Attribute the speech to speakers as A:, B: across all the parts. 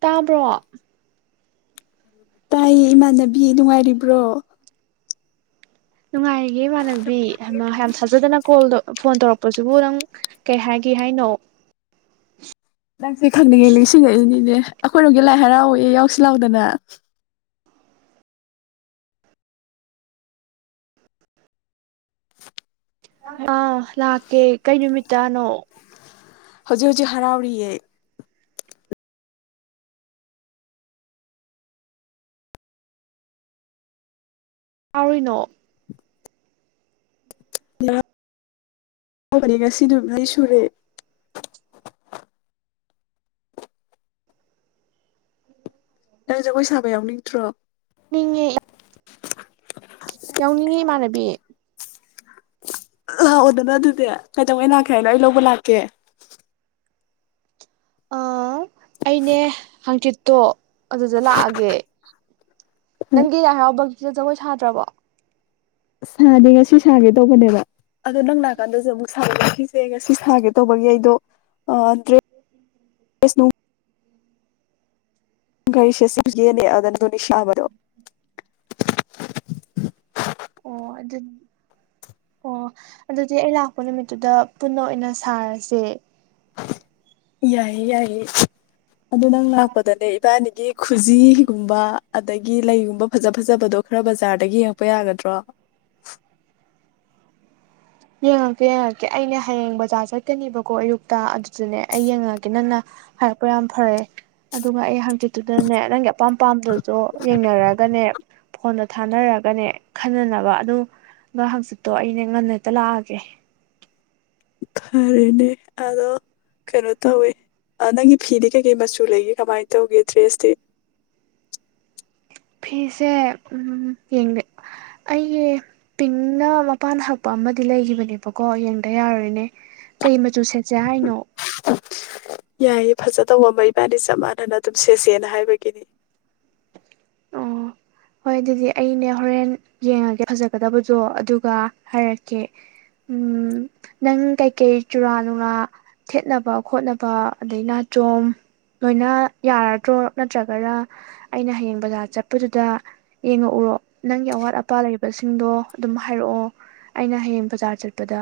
A: ꯇꯥꯕ꯭ꯔꯣ?
B: ꯇꯥꯏꯌꯦ ꯏꯃꯥꯟꯅꯕꯤ ꯅꯨꯡꯉꯥꯏꯔꯤꯕ꯭ꯔꯣ?
A: ꯅꯨꯡꯉꯥꯏꯔꯤꯌꯦ ꯏꯃꯥꯟꯅꯕꯤ ꯍꯩꯃꯥ ꯌꯥꯝ ꯊꯥꯖꯗꯅ ꯀꯣꯜ ꯐꯣꯟ ꯇꯧꯔꯛꯄꯁꯤꯕꯨ ꯅꯪ ꯀꯩ ꯍꯥꯏꯒꯦ ꯍꯥꯏꯅꯣ?
B: ꯅꯪꯁꯦ ꯈꯪꯅꯤꯡꯉꯦ ꯅꯤꯡꯁꯤꯡꯉꯛꯏꯅꯤꯅꯦ ꯑꯩꯈꯣꯏꯔꯣꯝꯒꯤ ꯂꯥꯏ ꯍꯔꯥꯎꯋꯌꯦ ꯌꯥꯎꯁꯤꯜ ꯂꯥꯎꯗꯅ꯫
A: ꯑ ꯂꯥꯛꯀꯦ ꯀꯩ ꯅꯨꯃꯤꯠ ꯇꯥꯅꯣ?
B: ꯍꯧꯖꯤꯛ - ꯍꯧꯖꯤꯛ ꯍꯔꯥꯎꯔꯤꯌꯦ꯫
A: ꯇꯥꯔꯤꯅꯣ [unintelligible]
B: ꯅꯤ ꯉꯁꯤ ꯅꯨꯗꯤ ꯁꯨꯔꯦ [unintelligible] ꯅꯪ ꯖꯒꯣꯏ ꯁꯥꯕ ꯌꯥꯎꯅꯤꯡꯗ꯭ꯔꯣ
A: ꯌꯥꯎꯅꯤꯡꯉꯦ ꯌꯥꯎꯅꯤꯡꯉꯤ ꯏꯃꯥꯟꯅꯕꯤ
B: ꯂꯥꯛ ꯑꯣꯗꯅ ꯑꯗꯨꯗꯤ ꯀꯩꯗꯧꯉꯩꯂꯥꯛꯀꯦ ꯍꯥꯏꯅꯣ ꯑꯩ ꯂꯧꯕ ꯂꯥꯛꯀꯦ
A: ꯑ ꯑꯩꯅꯦ ꯍꯥꯡꯆꯤꯠꯇꯣ ꯑꯗꯨꯗ ꯂꯥꯛꯑꯒꯦ ꯅꯪꯒꯤ ꯂꯥꯏ ꯍꯔꯥꯎꯕꯝ ꯁꯤꯗ ꯖꯒꯣꯏ ꯁꯥꯗ꯭ꯔꯕꯣ
B: ꯁꯥꯗꯤꯌꯦ ꯉꯁꯤ ꯁꯥꯒꯦ ꯇꯧꯕꯅꯦꯕ ꯑꯗꯣ ꯅꯪ ꯅꯥꯀꯥꯟꯗꯁꯨ ꯑꯃꯨꯛ ꯁꯤꯁꯦ ꯉꯁꯤ ꯁꯥꯒꯦ ꯇꯧꯕꯒꯤ ꯑꯩꯗꯣ ꯗ꯭ꯔꯦꯁ ꯅꯨꯡ ꯀꯩꯁꯦꯠꯁꯦ ꯑꯟꯗꯨꯅꯤꯁꯥꯕꯔꯣ
A: ꯑꯣ ꯑꯗꯨ ꯑꯣ ꯑꯗꯨꯗꯤ ꯑꯩ ꯂꯥꯛꯄ ꯅꯨꯃꯤꯠꯇꯨꯗ ꯄꯨꯟꯅ ꯑꯣꯏꯅ ꯁꯥꯔꯁꯦ
B: ꯌꯥꯏꯌꯦ ꯌꯥꯏꯌꯦ ꯑꯗꯨ ꯅꯪ ꯂꯥꯛꯄꯗꯅꯦ ꯏꯕꯥꯅꯤꯒꯤ ꯈꯨꯖꯤꯒꯨꯝꯕ ꯑꯗꯒꯤ ꯂꯩꯒꯨꯝꯕ ꯐꯖ ꯐꯖꯕꯗꯣ ꯈꯔ ꯕꯖꯥꯔꯗꯒꯤ ꯌꯦꯡꯉꯛꯄ ꯌꯥꯒꯗ꯭ꯔꯣ
A: ꯌꯦꯡꯉꯛꯀꯦ ꯌꯦꯡꯉꯛꯀꯦ ꯑꯩꯅꯦ ꯍꯌꯦꯡ ꯕꯖꯥꯔ ꯆꯠꯀꯅꯦꯕꯀꯣ ꯑꯌꯨꯛꯇ ꯆꯨꯅꯦ ꯑꯩ ꯌꯦꯡꯉꯛꯑꯒꯦ ꯅꯪꯅ ꯍꯥꯏꯔꯛꯄ ꯌꯥꯝ ꯐꯔꯛꯑꯦ ꯑꯗꯨꯒ ꯑꯩ ꯍꯪꯆꯤꯠ ꯑꯗꯨꯗꯅꯦ ꯅꯪꯒꯤ ꯑꯄꯥꯝ ꯄꯥꯝꯝꯕꯗꯨꯁꯨ ꯌꯦꯡꯅꯔꯒꯅꯦ ꯐꯣꯟꯗ ꯊꯥꯅꯔꯒꯅꯦ ꯈꯟꯅꯅꯕ ꯑꯗꯨꯒ ꯍꯪꯆꯤꯠꯇꯣ ꯑꯩꯅ ꯉꯟꯅ ꯇ ꯂꯥꯛꯒꯦ
B: ꯐꯔꯦꯅꯦ ꯑꯗꯣ ꯀꯩꯅꯣ ꯇꯧꯋꯦ ꯅꯪꯒꯤ ꯐꯤꯗꯤ ꯀꯩꯀꯩ ꯃꯆꯨ ꯂꯩꯒꯦ ꯀꯃꯥꯏꯅ ꯇꯧꯒꯦ ꯗ꯭ꯔꯦꯁꯇꯤ
A: ꯐꯤꯁꯦ ꯑꯩꯒꯤ ꯄꯤꯡꯅ ꯃꯄꯥꯟ ꯍꯛꯄ ꯑꯃꯗꯤ ꯂꯩꯈꯤꯕꯅꯦꯕꯀꯣ ꯌꯦꯡꯗ ꯌꯥꯔꯣꯏꯅꯦ ꯀꯩ ꯃꯆꯨ ꯁꯦꯠꯁꯦ ꯍꯥꯏꯅꯣ
B: ꯐꯖꯗꯧꯕ ꯃꯩ ꯏꯕꯥꯟꯅꯤ ꯆꯞ ꯃꯥꯟꯅꯅ ꯑꯗꯨꯝ ꯁꯦꯠꯁꯦꯅ ꯍꯥꯏꯕꯒꯤꯅꯤ
A: ꯑꯣ ꯍꯣꯏ ꯑꯗꯨꯗꯤ ꯑꯩꯅꯦ ꯍꯣꯔꯦꯟ ꯌꯦꯡꯉꯒꯦ ꯐꯖꯒꯗꯕꯗꯣ ꯑꯗꯨꯒ ꯍꯥꯏꯔꯛꯀꯦ ꯅꯪ ꯀꯩꯀꯩ ꯆꯨꯔꯥ ꯅꯨꯡꯂꯥ ꯊꯦꯠꯅꯕ ꯈꯣꯠꯅꯕ ꯑꯗꯩ ꯅꯥꯆꯣꯝ ꯂꯣꯏꯅ ꯌꯥꯔꯗ꯭ꯔꯣ ꯅꯠꯇ꯭ꯔꯒꯅ ꯑꯩꯅ ꯍꯌꯦꯡ ꯕꯖꯥꯔ ꯆꯠꯄꯗꯨꯗ ꯌꯦꯡꯉꯛꯎꯔꯣ ꯅꯪꯒꯤ ꯑꯋꯥꯠ ꯑꯄꯥ ꯂꯩꯕꯁꯤꯡꯗꯣ ꯑꯗꯨꯝ ꯍꯥꯏꯔꯛꯑꯣ ꯑꯩꯅ ꯍꯌꯦꯡ ꯕꯖꯥꯔ ꯆꯠꯄꯗ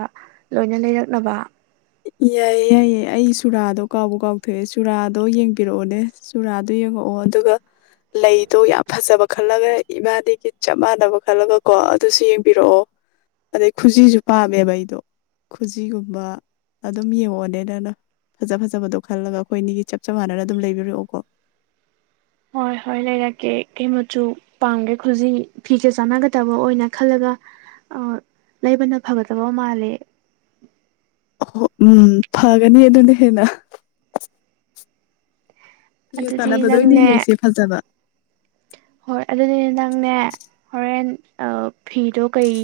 A: ꯂꯣꯏꯅ ꯂꯩꯔꯛꯅꯕ
B: ꯌꯥꯏꯌꯦ ꯌꯥꯏꯌꯦ ꯑꯩ ꯆꯨꯔꯥꯗꯣ ꯀꯥꯎꯕ ꯀꯥꯎꯊꯣꯛꯑꯦ ꯆꯨꯔꯥꯗꯣ ꯌꯦꯡꯕꯤꯔꯛꯑꯣꯅꯦ ꯆꯨꯔꯥꯗꯣ ꯌꯦꯡꯉꯛꯑꯣ ꯑꯗꯨꯒ ꯂꯩꯗꯣ ꯌꯥꯝ ꯐꯖꯕ ꯈꯜꯂꯒ ꯏꯃꯥꯗꯒꯤ ꯆꯞ ꯃꯥꯟꯅꯕ ꯈꯜꯂꯒ ꯀꯣ ꯑꯗꯨꯁꯨ ꯌꯦꯡꯕꯤꯔꯛꯑꯣ ꯑꯗꯩ ꯈꯨꯖꯤꯁꯨ ꯄꯥꯝꯃꯦꯕ ꯑꯩꯗꯣ ꯈꯨꯖꯤꯒꯨꯝꯕ ꯑꯗꯨꯝ ꯌꯦꯡꯉꯛꯑꯣꯅꯦ ꯅꯪꯅ ꯐꯖ ꯐꯖꯕꯗꯣ ꯈꯜꯂꯒ ꯑꯩꯈꯣꯏꯅꯤꯒꯤ ꯆꯞ ꯃꯥꯟꯅꯅ ꯑꯗꯨꯝ ꯂꯩꯕꯤꯔꯛꯑꯣꯀꯣ
A: ꯍꯣꯏ ꯍꯣꯏ ꯂꯩꯔꯛꯀꯦ ꯀꯩ ꯆꯨ ꯄꯥꯝꯒꯦ ꯈꯨꯖꯤ ꯐꯤꯖꯦ ꯆꯥꯟꯅꯒꯗꯕ ꯑꯣꯏꯅ ꯈꯜꯂꯒ ꯂꯩꯕꯅ ꯐꯒꯗꯕ ꯃꯥꯜꯂꯦ
B: ꯑꯣ ꯎꯝ ꯐꯒꯅꯤ ꯑꯗꯨꯅ ꯍꯦꯟꯅ ꯌꯦ
A: ꯑꯗꯨꯗꯤ
B: ꯇꯥꯟꯅꯕꯗ ꯑꯣꯏꯅ
A: ꯅꯪꯅꯦ
B: ꯌꯦꯡꯁꯦ ꯐꯖꯕ
A: ꯍꯣꯏ ꯑ ꯐꯤꯗꯣ ꯀꯩ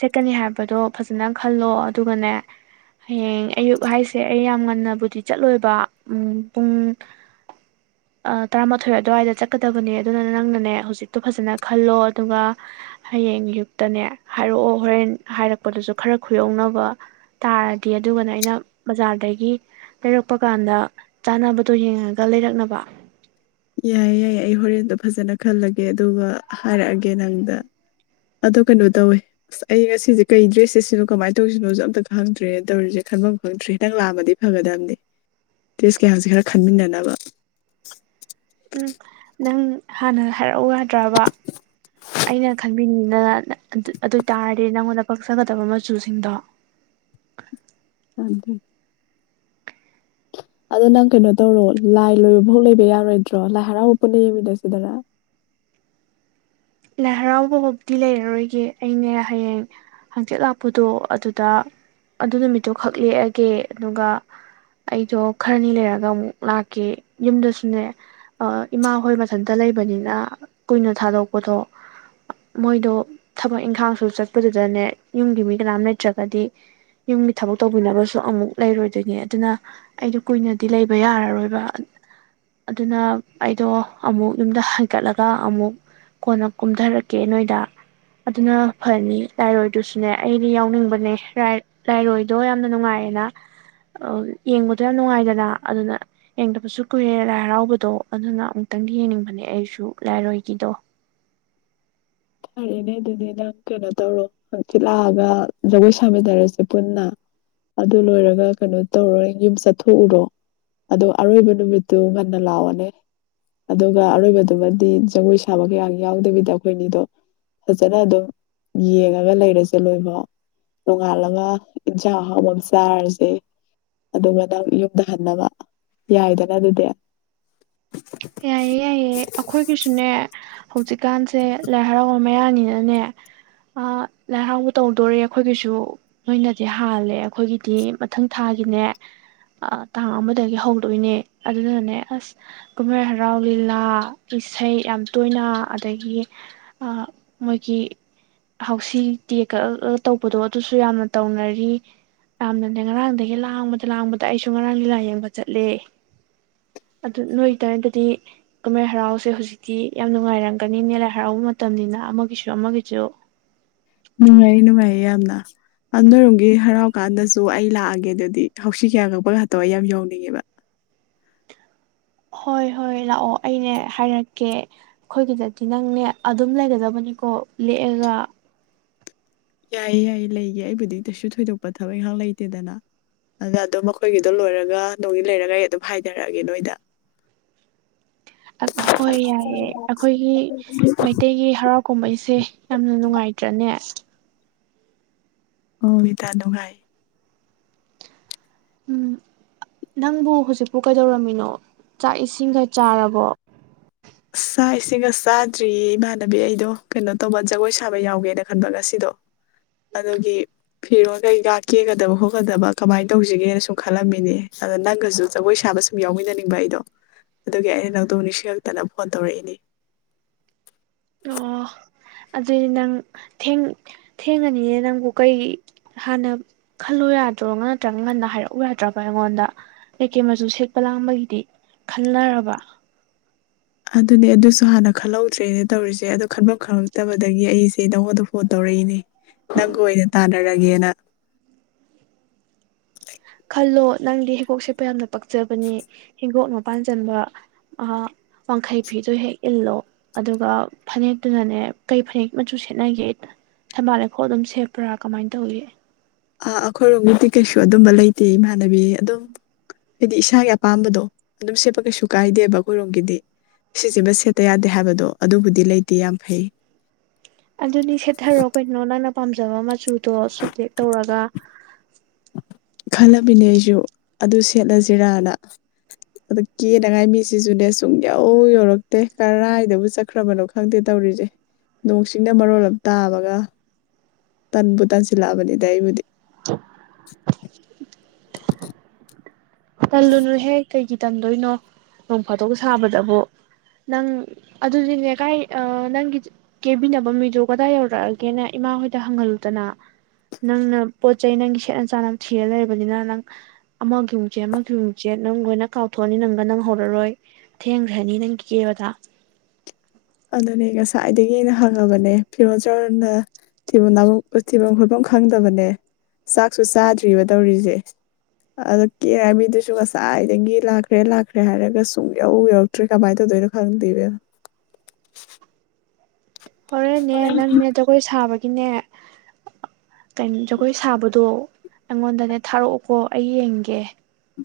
A: ꯁꯦꯠꯀꯅꯤ ꯍꯥꯏꯕꯗꯣ ꯐꯖꯅ ꯈꯜꯂꯣ ꯑꯗꯨꯒꯅꯦ ꯍꯌꯦꯡ ꯑꯌꯨꯛ ꯍꯥꯏꯁꯦ ꯑꯩ ꯌꯥꯝ ꯉꯟꯅꯕꯨꯗꯤ ꯆꯠꯂꯣꯏꯕ ꯄꯨꯡ ꯇꯔꯥꯃꯥꯊꯣꯏ ꯑꯗꯨꯋꯥꯏꯗ ꯆꯠꯀꯗꯕꯅꯦ ꯑꯗꯨꯅ ꯅꯪꯅ ꯅꯦ ꯍꯧꯖꯤꯛꯇꯣ ꯐꯖꯅ ꯈꯜꯂꯣ ꯑꯗꯨꯒ ꯍꯌꯦꯡ ꯑꯌꯨꯛꯇꯅꯦ ꯍꯥꯏꯔꯛꯑꯣ ꯍꯣꯔꯦꯟ ꯍꯥꯏꯔꯛꯄꯗꯨꯁꯨ ꯈꯔ ꯈꯨꯌꯧꯅꯕ ꯇꯥꯔꯗꯤ ꯑꯗꯨꯒꯅ ꯑꯩꯅ ꯕꯖꯥꯔꯗꯒꯤ ꯂꯩꯔꯛꯄ ꯀꯥꯟꯗ ꯆꯥꯟꯅꯕꯗꯣ ꯌꯦꯡꯉꯒ ꯂꯩꯔꯛꯅꯕ
B: ꯌꯥꯌꯦ ꯌꯥꯌꯦ ꯑꯩ ꯍꯣꯔꯦꯟꯗꯣ ꯐꯖꯅ ꯈꯜꯂꯒꯦ ꯑꯗꯨꯒ ꯍꯥꯏꯔꯛꯑꯒꯦ ꯅꯪꯗ ꯑꯗꯣ ꯀꯩꯅꯣ ꯇꯧꯋꯦ ꯑꯁ ꯑꯩ ꯉꯁꯤꯁꯦ ꯀꯩ ꯗ꯭ꯔꯦꯁ ꯆꯦꯠꯁꯤꯅꯣ ꯀꯃꯥꯏꯅ ꯇꯧꯁꯤꯅꯣꯁꯨ ꯑꯃꯇ ꯈꯪꯗ꯭ꯔꯦ ꯇꯧꯔꯤꯁꯦ ꯈꯟꯐꯝ ꯈꯪꯗ꯭ꯔꯦ ꯅꯪ ꯂꯥꯛꯑꯃꯗꯤ ꯐꯒꯗꯝꯕꯅꯦ ꯗꯔ꯭ꯦ ꯁ ꯀꯌꯥꯁꯦ ꯈꯔ ꯈꯟꯃꯤꯟꯅꯅꯕ
A: ꯎꯝ ꯅꯪ ꯍꯥꯟꯅ ꯍꯥꯏꯔꯛꯎ ꯌꯥꯗ꯭ꯔꯕ ꯑꯩꯅ ꯈꯟꯕꯤꯅꯤꯗꯅ ꯑꯗꯨ ꯑꯣꯏꯇꯥꯥꯔꯗꯤ ꯅꯪꯉꯣꯟꯗ ꯄꯛꯆꯒꯗꯕ ꯃꯆꯨꯁꯤꯡꯗꯣ
B: ꯑ ꯑꯗꯣ ꯅꯪ ꯀꯩꯅꯣ ꯇꯧꯔꯣ ꯂꯥꯏ ꯂꯣꯏꯕ ꯐꯥꯎ ꯂꯩꯕ ꯌꯥꯔꯣꯏꯗ꯭ꯔꯣ ꯂꯥꯏ ꯍꯔꯥꯎꯕ ꯄꯨꯟꯅ ꯌꯦꯡꯃꯤꯟꯅꯁꯤꯗꯅ
A: ꯂꯥꯏ ꯍꯔꯥꯎꯕ ꯐꯧꯗꯤ ꯂꯩꯔꯔꯣꯏꯒꯦ ꯑꯩꯅꯦ ꯍꯌꯦꯡ ꯍꯡꯆꯤꯠ ꯂꯥꯛꯄꯗꯣ ꯑꯗꯨꯗ ꯑꯗꯨ ꯅꯨꯃꯤꯠꯇꯨ ꯈꯛ ꯂꯦꯛꯑꯒꯦ ꯑꯗꯨꯒ ꯑꯩꯗꯣ ꯈꯔꯅꯤ ꯂꯩꯔꯒ ꯑꯃꯨꯛ ꯂꯥꯛꯀꯦ ꯌꯨꯝꯗꯁꯨꯅꯦ ꯏꯃꯥ ꯍꯣꯏ ꯃꯊꯟꯇ ꯂꯩꯕꯅꯤꯅ ꯀꯨꯏꯅ ꯊꯥꯗꯣꯛ ꯄꯣꯠꯇꯣ ꯃꯣꯏꯗꯣ ꯊꯕꯛ ꯏꯪꯈꯥꯡꯁꯨ ꯆꯠꯄꯗꯨꯗꯅꯦ ꯌꯨꯝꯒꯤ ꯃꯤ ꯀꯅꯥꯝ ꯂꯩꯇ꯭ꯔꯒꯗꯤ ꯌꯨꯝꯒꯤ ꯊꯕꯛ ꯇꯧꯕꯤꯅꯕꯁꯨ ꯑꯃꯨꯛ ꯂꯩꯔꯣꯏꯗꯣꯏꯅꯦ ꯑꯗꯨꯅ ꯑꯩꯗꯣ ꯀꯨꯏꯅꯗꯤ ꯂꯩꯕ ꯌꯥꯔꯔꯣꯏꯕ ꯑꯗꯨꯅ ꯑꯩꯗꯣ ꯑꯃꯨꯛ ꯌꯨꯝꯗ ꯍꯥꯏꯀꯠꯂꯒ ꯑꯃꯨꯛ ꯀꯣꯟꯅ ꯀꯨꯝꯊꯔꯛꯀꯦ ꯅꯣꯏꯗ ꯑꯗꯨꯅ ꯐꯅꯤ ꯂꯥꯏꯔꯣꯏꯗꯨꯁꯨꯅꯦ ꯑꯩꯗꯤ ꯌꯥꯎꯅꯤꯡꯕꯅꯦ ꯂꯥꯏꯔꯣꯏꯗꯣ ꯌꯥꯝꯅ ꯅꯨꯡꯉꯥꯏꯌꯦꯅ ꯌꯦꯡꯕꯗꯣ ꯌꯥꯝ ꯅꯨꯡꯉꯥꯏꯗꯅ ꯑꯗꯨꯅ ꯌꯦꯡꯗꯕꯁꯨ ꯀꯨꯏꯔꯦ ꯂꯥꯏ ꯍꯔꯥꯎꯕꯗꯣ ꯑꯗꯨꯅ ꯑꯃꯨꯛꯇꯪꯗꯤ ꯌꯦꯡꯅꯤꯡꯕꯅꯦ ꯑꯩꯁꯨ ꯂꯥꯏꯔꯣꯏꯒꯤꯗꯣ
B: ꯐꯔꯦꯅꯦ ꯑꯗꯨꯗꯤ ꯅꯪ ꯀꯩꯅꯣ ꯇꯧꯔꯣ ꯍꯪꯆꯤꯠ ꯂꯥꯛꯑꯒ ꯖꯒꯣꯏ ꯁꯥꯃꯤꯟꯅꯔꯁꯦ ꯄꯨꯟꯅ ꯑꯗꯨ ꯂꯣꯏꯔꯒ ꯀꯩꯅꯣ ꯇꯧꯔꯣ ꯅ ꯌꯨꯝ ꯆꯠꯊꯣꯛꯎꯔꯣ ꯑꯗꯣ ꯑꯔꯣꯏꯕ ꯅꯨꯃꯤꯠꯇꯨ ꯉꯟꯅ ꯂꯥꯛꯑꯣꯅꯦ ꯑꯗꯨꯒ ꯑꯔꯣꯏꯕꯗꯨꯃꯗꯤ ꯖꯒꯣꯏ ꯁꯥꯕ ꯀꯌꯥ ꯌꯥꯎꯗꯕꯤꯗ ꯑꯩꯈꯣꯏꯅꯤꯗꯣ ꯐꯖꯅ ꯑꯗꯨꯝ ꯌꯦꯡꯉꯒ ꯂꯩꯔꯁꯦ ꯂꯣꯏꯐꯥꯎ ꯅꯣꯡꯉꯥꯜꯂꯒ ꯏꯟꯁꯥꯡ ꯑꯍꯥꯎꯕ ꯑꯃ ꯆꯥꯔꯁꯦ ꯑꯗꯨꯒ ꯅꯪ ꯌꯨꯝꯗ ꯍꯟꯅꯕ ꯌꯥꯏꯗꯅ ꯑꯗꯨꯗꯤ
A: ꯌꯥꯏꯌꯦ ꯌꯥꯏꯌꯦ ꯑꯩꯈꯣꯏꯒꯤꯁꯨꯅꯦ ꯍꯧꯖꯤꯛꯀꯥꯟꯁꯦ ꯂꯥꯏ ꯍꯔꯥꯎ ꯃꯌꯥꯅꯤꯅꯅꯦ ꯑꯃ ꯂꯥꯏꯍꯔꯥꯎꯕ ꯇꯧꯗꯣꯔꯦ ꯑꯩꯈꯣꯏꯒꯤꯁꯨ ꯅꯣꯏꯅꯗꯤ ꯍꯥꯜꯂꯦ ꯑꯩꯈꯣꯏꯒꯤꯗꯤ ꯃꯊꯪ ꯊꯥꯒꯤꯅꯦ ꯇꯥꯡ ꯑꯃꯗꯒꯤ ꯍꯧꯗꯣꯏꯅꯦ ꯑꯗꯨꯗꯨꯅꯅꯦ ꯑꯁ ꯀꯨꯝꯍꯩ ꯍꯔꯥꯎ ꯂꯤꯂꯥ ꯏꯁꯩ ꯌꯥꯝ ꯇꯣꯏꯅ ꯑꯗꯒꯤ ꯃꯣꯏꯒꯤ ꯍꯥꯎꯁꯤ ꯇꯤꯀꯦꯠ ꯀꯛꯑꯒ ꯇꯧꯕꯗꯣ ꯑꯗꯨꯁꯨ ꯌꯥꯝꯅ ꯇꯧꯅꯔꯤ ꯌꯥꯝꯅꯅꯦ ꯉꯔꯥꯡꯗꯒꯤ ꯂꯥꯡꯕꯗ ꯂꯥꯡꯕꯗ ꯑꯩꯁꯨ ꯉꯔꯥꯡ ꯂꯤꯂꯥ ꯌꯦꯡꯕ ꯆꯠꯂꯦ ꯑꯗꯨ ꯅꯣꯏ ꯇꯔꯗꯗꯤ ꯀꯨꯝꯃꯩ ꯍꯔꯥꯎꯁꯦ ꯍꯧꯖꯤꯛꯇꯤ ꯌꯥꯝ ꯅꯨꯡꯉꯥꯏꯔꯝꯒꯅꯤꯅꯦ ꯂꯥꯏ ꯍꯔꯥꯎꯕ ꯃꯇꯝꯅꯤꯅ ꯑꯃꯒꯤꯁꯨ ꯑꯃꯒꯤꯁꯨ
B: ꯅꯨꯡꯉꯥꯏ ꯅꯨꯡꯉꯥꯏꯌꯦ ꯌꯥꯝꯅ ꯑ ꯅꯣꯏꯔꯣꯝꯒꯤ ꯍꯔꯥꯎ ꯀꯥꯟꯗꯁꯨ ꯑꯩ ꯂꯥꯛꯑꯒꯦ ꯑꯗꯨꯗꯤ ꯍꯧꯁꯤ ꯀꯩꯀꯥ ꯀꯛꯄ ꯀꯥꯗꯣ ꯑꯩ ꯌꯥꯝ ꯌꯧꯅꯤꯡꯉꯦꯕ
A: ꯍꯣꯏ ꯍꯣꯏ ꯂꯥꯛꯑꯣ ꯑꯩꯅꯦ ꯍꯥꯏꯔꯛꯀꯦ ꯑꯩꯈꯣꯏꯒꯤꯗꯗꯤ ꯅꯪꯅꯦ ꯑꯗꯨꯝ ꯂꯩꯒꯗꯕꯅꯤꯀꯣ ꯂꯦꯛꯑꯒ
B: ꯌꯥꯏꯌꯦ ꯌꯥꯏꯌꯦ ꯂꯩꯒꯦ ꯑꯩꯕꯨꯗꯤ ꯀꯩꯁꯨ ꯊꯣꯏꯗꯣꯛꯄ ꯊꯕꯛ ꯏꯪꯈꯥꯡ ꯂꯩꯇꯦꯗꯅ ꯑꯗꯨꯗ ꯑꯗꯣ ꯃꯈꯣꯏꯒꯤꯗꯣ ꯂꯣꯏꯔꯒ ꯅꯣꯡꯒꯤ ꯂꯩꯔꯒ ꯑꯩ ꯑꯗꯨꯝ ꯍꯥꯏꯊꯔꯛꯑꯒꯦ ꯅꯣꯏꯗ
A: ꯍꯣꯏ ꯌꯥꯏꯌꯦ ꯑꯩꯈꯣꯏꯒꯤ ꯃꯩꯇꯩꯒꯤ ꯍꯔꯥꯎ ꯀꯨꯝꯍꯩꯁꯦ ꯌꯥꯝꯅ ꯅꯨꯡꯉꯥꯏꯇ꯭ꯔꯅꯦ
B: ꯑꯣꯎ ꯏꯇꯥ ꯅꯨꯡꯉꯥꯏ
A: ꯎꯝ ꯅꯪꯕꯨ ꯍꯧꯖꯤꯛꯄꯨ ꯀꯩꯗꯧꯔꯝꯃꯤꯅꯣ ꯆꯥꯛ ꯏꯁꯤꯡꯒ ꯆꯥꯔꯕꯣ
B: ꯆꯥꯛ ꯏꯁꯤꯡꯒ ꯆꯥꯗ꯭ꯔꯤꯌꯦ ꯏꯃꯥꯟꯅꯕꯤ ꯑꯩꯗꯣ ꯀꯩꯅꯣ ꯇꯧꯕ ꯖꯒꯣꯏ ꯁꯥꯕ ꯌꯥꯎꯒꯦꯅ ꯈꯟꯕ ꯉꯁꯤꯗꯣ ꯑꯗꯨꯒꯤ ꯐꯤꯔꯣꯜ ꯀꯩꯀ ꯀꯦꯒꯗꯕ ꯈꯣꯠꯀꯗꯕ ꯀꯃꯥꯏꯅ ꯇꯧꯁꯤꯒꯦꯅ ꯁꯨꯝ ꯈꯜꯂꯝꯃꯤꯅꯦ ꯑꯗ ꯅꯪꯒꯁꯨ ꯖꯒꯣꯏ ꯁꯥꯕ ꯁꯨꯝ ꯌꯥꯎꯃꯤꯟꯅꯅꯤꯡꯕ ꯑꯩꯗꯣ ꯑꯗꯨꯒꯤ ꯑꯩꯅ ꯅꯗꯧ ꯅꯤꯡꯁꯤꯡ ꯇꯅ ꯐꯣꯟ ꯇꯧꯔꯛꯏꯅꯦ
A: ꯑꯣ ꯑꯗꯨꯏꯗꯤ ꯅꯪ ꯊꯦꯡꯉꯅꯤꯅꯦ ꯅꯪꯕꯨ ꯀꯩ ꯍꯥꯟꯅ ꯈꯜꯂꯨ ꯌꯥꯗ꯭ꯔꯣ ꯅꯠꯇ꯭ꯔꯒꯅ ꯉꯟꯅ ꯍꯥꯏꯔꯛꯎ ꯌꯥꯗ꯭ꯔꯕ ꯑꯩꯉꯣꯟꯗ ꯀꯩꯀꯩ ꯃꯆꯨ ꯁꯦꯠꯄ ꯂꯥꯡꯕꯒꯤꯗꯤ ꯈꯂꯔꯕ
B: ꯑꯗꯨꯅꯦ ꯑꯗꯨꯁꯨ ꯍꯥꯟꯅ ꯈꯜꯍꯧꯗ꯭ꯔꯦꯅ ꯇꯧꯔꯤꯁꯦ ꯑꯗꯨ ꯈꯟꯐꯝ ꯈꯪꯔꯛꯇꯕꯗꯒꯤ ꯑꯩꯁꯦ ꯅꯪꯉꯣꯟꯗ ꯐꯣꯟ ꯇꯧꯔꯛꯏꯅꯦ ꯅꯪꯒ ꯑꯣꯏꯅ ꯇꯥꯟꯅꯔꯒꯦꯅ
A: ꯈꯜꯂꯣ ꯅꯪꯗꯤ ꯍꯤꯀꯣꯛꯁꯦ ꯌꯥꯝꯅ ꯄꯛꯆꯕꯅꯤ ꯍꯤꯡꯒꯣꯛꯅ ꯃꯄꯥꯟ ꯆꯟꯕ ꯋꯥꯡꯈꯩ ꯐꯤꯗꯣ ꯍꯦꯛ ꯏꯜꯂꯣ ꯑꯗꯨꯒ ꯐꯅꯦꯛꯇꯨꯅꯅꯦ ꯀꯩ ꯐꯅꯦꯛ ꯃꯆꯨ ꯁꯦꯠꯅꯒꯦ ꯊꯝꯕꯥꯜ ꯂꯩꯈꯣꯛ ꯑꯗꯨꯝ ꯁꯦꯠꯄ꯭ꯔꯥ ꯀꯃꯥꯏꯅ ꯇꯧꯒꯦ
B: ꯑ ꯑꯩꯈꯣꯏꯔꯣꯝꯒꯤꯗꯤ ꯀꯩꯁꯨ ꯑꯗꯨꯝꯕ ꯂꯩꯇꯦ ꯏꯃꯥꯟꯅꯕꯤ ꯑꯗꯨꯝ ꯍꯥꯏꯗꯤ ꯏꯁꯥꯒꯤ ꯑꯄꯥꯝꯕꯗꯣ ꯑꯗꯨꯝ ꯁꯦꯠꯄ ꯀꯩꯁꯨ ꯀꯥꯏꯗꯦꯕ ꯑꯩꯈꯣꯏꯔꯣꯝꯒꯤꯗꯤ ꯁꯤꯁꯤꯃ ꯁꯦꯠꯇ ꯌꯥꯗꯦ ꯍꯥꯏꯕꯗꯣ ꯑꯗꯨꯕꯨꯗꯤ ꯂꯩꯇꯦ ꯌꯥꯝ ꯐꯩ
A: ꯑꯗꯨꯗꯤ ꯁꯦꯊꯔꯣ ꯀꯩꯅꯣ ꯅꯪꯅ ꯄꯥꯝꯖꯕꯥ ꯃꯆꯨ ꯑꯣ ꯁꯨꯠ ꯍꯦꯛ ꯇꯧꯔꯒ
B: ꯈꯂ ꯕꯅꯤ ꯑꯩꯁꯨ ꯑꯗꯨ ꯁꯦꯠꯂꯁꯤꯔꯥꯅ ꯑꯗꯨ ꯀꯦꯅꯉꯥꯏ ꯃꯤꯁꯤꯁꯨꯅꯦ ꯁꯨꯡ ꯌꯧ ꯌꯧꯔꯛꯇꯦ ꯀꯔꯥꯏꯗꯕꯨ ꯆꯠꯈ꯭ꯔꯕꯅꯣ ꯈꯪꯗꯦ ꯇꯧꯔꯤꯁꯦ ꯅꯣꯡ ꯆꯤꯡꯅ ꯃꯔꯣꯜ ꯑꯃ ꯇꯥꯕꯒ ꯇꯟꯕꯨ ꯇꯟꯁꯤꯜꯂꯛꯑꯕꯅꯤꯗ ꯑꯩꯕꯨꯗꯤ
A: ꯇꯜꯂꯨꯅꯨꯍꯦ ꯀꯩꯒꯤ ꯇꯟꯗꯣꯏꯅꯣ ꯅꯣꯡ ꯐꯥꯠꯇꯣꯛ ꯁꯥꯕꯗꯕꯨ ꯅꯪ ꯑꯗꯨꯗꯤꯅꯦ ꯀꯥꯏ ꯅꯪꯒꯤ ꯀꯦꯕꯤꯅꯕ ꯃꯤꯗꯣ ꯀꯗꯥꯏ ꯌꯧꯔꯛꯑꯒꯦꯅ ꯏꯃꯥ ꯍꯣꯏꯗ ꯍꯪꯍꯜꯂꯨꯗꯅ ꯅꯪꯅ ꯄꯣꯠ ꯆꯩ ꯅꯪꯒꯤ ꯁꯦꯠꯅ ꯆꯥꯅ ꯊꯤꯔ ꯂꯩꯔꯕꯅꯤꯅ ꯅꯪ ꯑꯃꯒꯤꯃꯨ ꯆꯦ ꯑꯃꯊꯨꯟ ꯆꯦꯠ ꯅꯪ ꯂꯣꯏꯅ ꯀꯥꯎꯊꯣꯛꯑꯅꯤ ꯅꯪꯒ ꯅꯪ ꯍꯧꯔꯔꯣꯏ ꯊꯦꯡꯈ꯭ꯔꯅꯤ ꯅꯪ ꯀꯦꯕꯗ
B: ꯑꯗꯨꯅꯦ ꯉꯁꯥꯏꯗꯒꯤꯅ ꯍꯪꯉꯕꯅꯦ ꯐꯤꯔꯣꯖꯔꯅꯦ ꯊꯤꯐꯝ ꯈꯣꯠꯐꯝ ꯈꯪꯗꯕꯅꯦ ꯆꯥꯛꯁꯨ ꯆꯥꯗ꯭ꯔꯤꯕ ꯇꯧꯔꯤꯁꯦ ꯑꯗꯣ ꯀꯦꯅꯕꯗꯨꯁꯨ ꯉꯁꯥꯏꯗꯒꯤ ꯂꯥꯛꯈ꯭ꯔꯦ ꯂꯥꯛꯈ꯭ꯔꯦ ꯍꯥꯏꯔꯒ ꯁꯨꯡ ꯌꯧ ꯌꯧꯔꯛꯇ꯭ꯔꯦ ꯀꯃꯥꯏꯅ ꯇꯧꯗꯣꯏꯅꯣ ꯈꯪꯗꯦ ꯏꯕꯦꯃꯃꯥ
A: ꯍꯣꯔꯦꯟꯅꯦ ꯅꯪꯅꯦ ꯖꯒꯣꯏ ꯁꯥꯕ ꯒꯤꯅꯦ ꯀꯩꯃ ꯖꯒꯣꯏ ꯁꯥꯕꯗꯣ ꯑꯩꯉꯣꯟꯗꯅꯦ ꯊꯥꯔꯛꯑꯣꯀꯣ ꯑꯩ ꯌꯦꯡꯒꯦ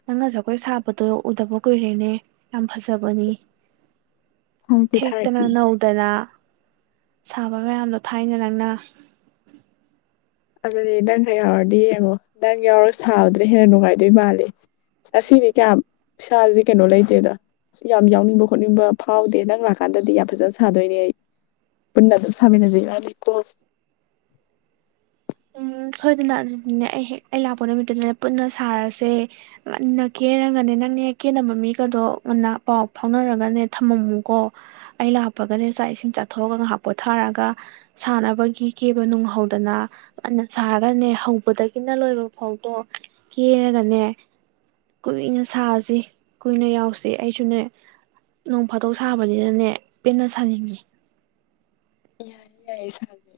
A: ꯅꯪꯅ ꯖꯒꯣꯏ ꯁꯥꯕꯗꯣ ꯎꯗꯕ ꯀꯨꯏꯔꯦꯅꯦ ꯌꯥꯝ ꯐꯖꯕꯅꯤ
B: ꯊꯥꯔꯛꯀꯦ ꯊꯥꯔꯛꯀꯦ
A: ꯊꯦꯛꯇꯅ ꯅꯧꯗꯅ ꯁꯥꯕ ꯃꯌꯥꯝꯗꯣ ꯊꯥꯏꯅ ꯅꯪꯅ
B: ꯑꯗꯨꯗꯤ ꯅꯪꯒ ꯌꯥꯎꯔꯗꯤ ꯌꯦꯡꯉꯣ ꯅꯪ ꯌꯥꯎꯔꯒ ꯁꯥꯕꯗꯅ ꯍꯦꯟꯅ ꯅꯨꯡꯉꯥꯏꯗꯣꯏ ꯃꯥꯂꯦ ꯑꯁꯤꯗꯤ ꯀꯌꯥꯝ ꯁꯥꯁꯤ ꯀꯩꯅꯣ ꯂꯩꯇꯦꯗ ꯑꯁ ꯌꯥꯝ ꯌꯥꯎꯅꯤꯡꯕ ꯈꯣꯠꯅꯤꯡꯕ ꯐꯥꯎꯗꯦ ꯅꯪ ꯂꯥꯛꯀꯥꯟꯗꯗꯤ ꯌꯥꯝ ꯐꯖꯅ ꯁꯥꯗꯣꯏꯅꯦ ꯑꯩ ꯄꯨꯟꯅ ꯑꯗꯨ ꯁꯃꯤꯖꯦ [unintelligible]
A: ꯎꯝ ꯁꯣꯏꯗꯅ ꯑꯗꯨꯗꯤꯅꯦ ꯑꯩ ꯍꯦꯛ ꯑꯩ ꯂꯥꯛꯄ ꯅꯨꯃꯤꯠꯇꯨꯗꯅꯦ ꯄꯨꯟꯅ ꯁꯥꯔꯁꯦ ꯉꯟꯅ ꯈꯦꯔꯒꯅꯦ ꯅꯪꯅꯦ ꯀꯦꯅꯕ ꯃꯤꯒꯗꯣ ꯉꯟꯅ ꯄꯥꯎ ꯐꯥꯎꯅꯔꯒꯅꯦ ꯊꯝꯃꯝꯃꯨꯀꯣ ꯑꯩ ꯂꯥꯛꯄꯒꯅꯦ ꯆꯥꯛ ꯏꯁꯤꯡ ꯆꯥꯊꯣꯛꯑꯒ ꯉꯥꯏꯍꯥꯛ ꯄꯣꯊꯥꯔꯒ ꯁꯥꯅꯕꯒꯤ ꯀꯦꯕ ꯅꯨꯡꯍꯧꯗꯅ ꯐꯟꯅ ꯁꯥꯔꯒꯅꯦ ꯍꯧꯕꯗꯒꯤꯅ ꯂꯣꯏꯕ ꯐꯧꯇꯣ ꯀꯦꯔꯒꯅꯦ ꯀꯨꯏꯅ ꯁꯥꯁꯤ ꯀꯨꯏꯅ ꯌꯥꯎꯁꯤ ꯑꯩꯁꯨꯅꯦ ꯅꯣꯡ ꯐꯥꯠꯇꯣꯛ ꯁꯥꯕꯅꯤꯅꯅꯦ ꯄꯦꯟꯅ ꯁꯥꯅꯤꯡꯉꯤ
B: ꯌꯥꯏ ꯌꯥꯏ ꯁꯥꯖꯦ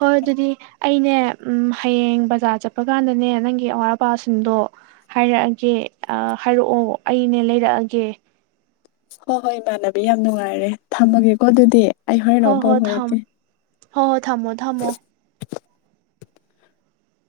A: ꯍꯣꯏ ꯑꯗꯨꯗꯤ ꯑꯩꯅꯦ ꯎꯝ ꯍꯌꯦꯡ ꯕꯖꯥꯔ ꯆꯠꯄ ꯀꯥꯟꯗꯅꯦ ꯅꯪꯒꯤ ꯑꯋꯥꯠ ꯑꯄꯥꯁꯤꯡꯗꯣ ꯍꯥꯏꯔꯛꯑꯒꯦ ꯍꯥꯏꯔꯛꯑꯣ ꯑꯩꯅꯦ ꯂꯩꯔꯛꯑꯒꯦ
B: ꯍꯣꯏ ꯍꯣꯏ ꯏꯃꯥꯟꯅꯕꯤ ꯌꯥꯝ ꯅꯨꯡꯉꯥꯏꯔꯦ ꯊꯝꯃꯒꯦꯀꯣ ꯑꯗꯨꯗꯤ ꯑꯩ ꯍꫭꯔꯦꯟ
A: ꯍꯣ
B: ꯑꯃꯨꯛ ꯄꯥꯎ
A: ꯍꯣ ꯊꯝ
B: ꯐꯥꯎꯔꯛꯀꯦ
A: [unintelligible] ꯊꯝꯃꯣ ꯊꯝꯃꯣ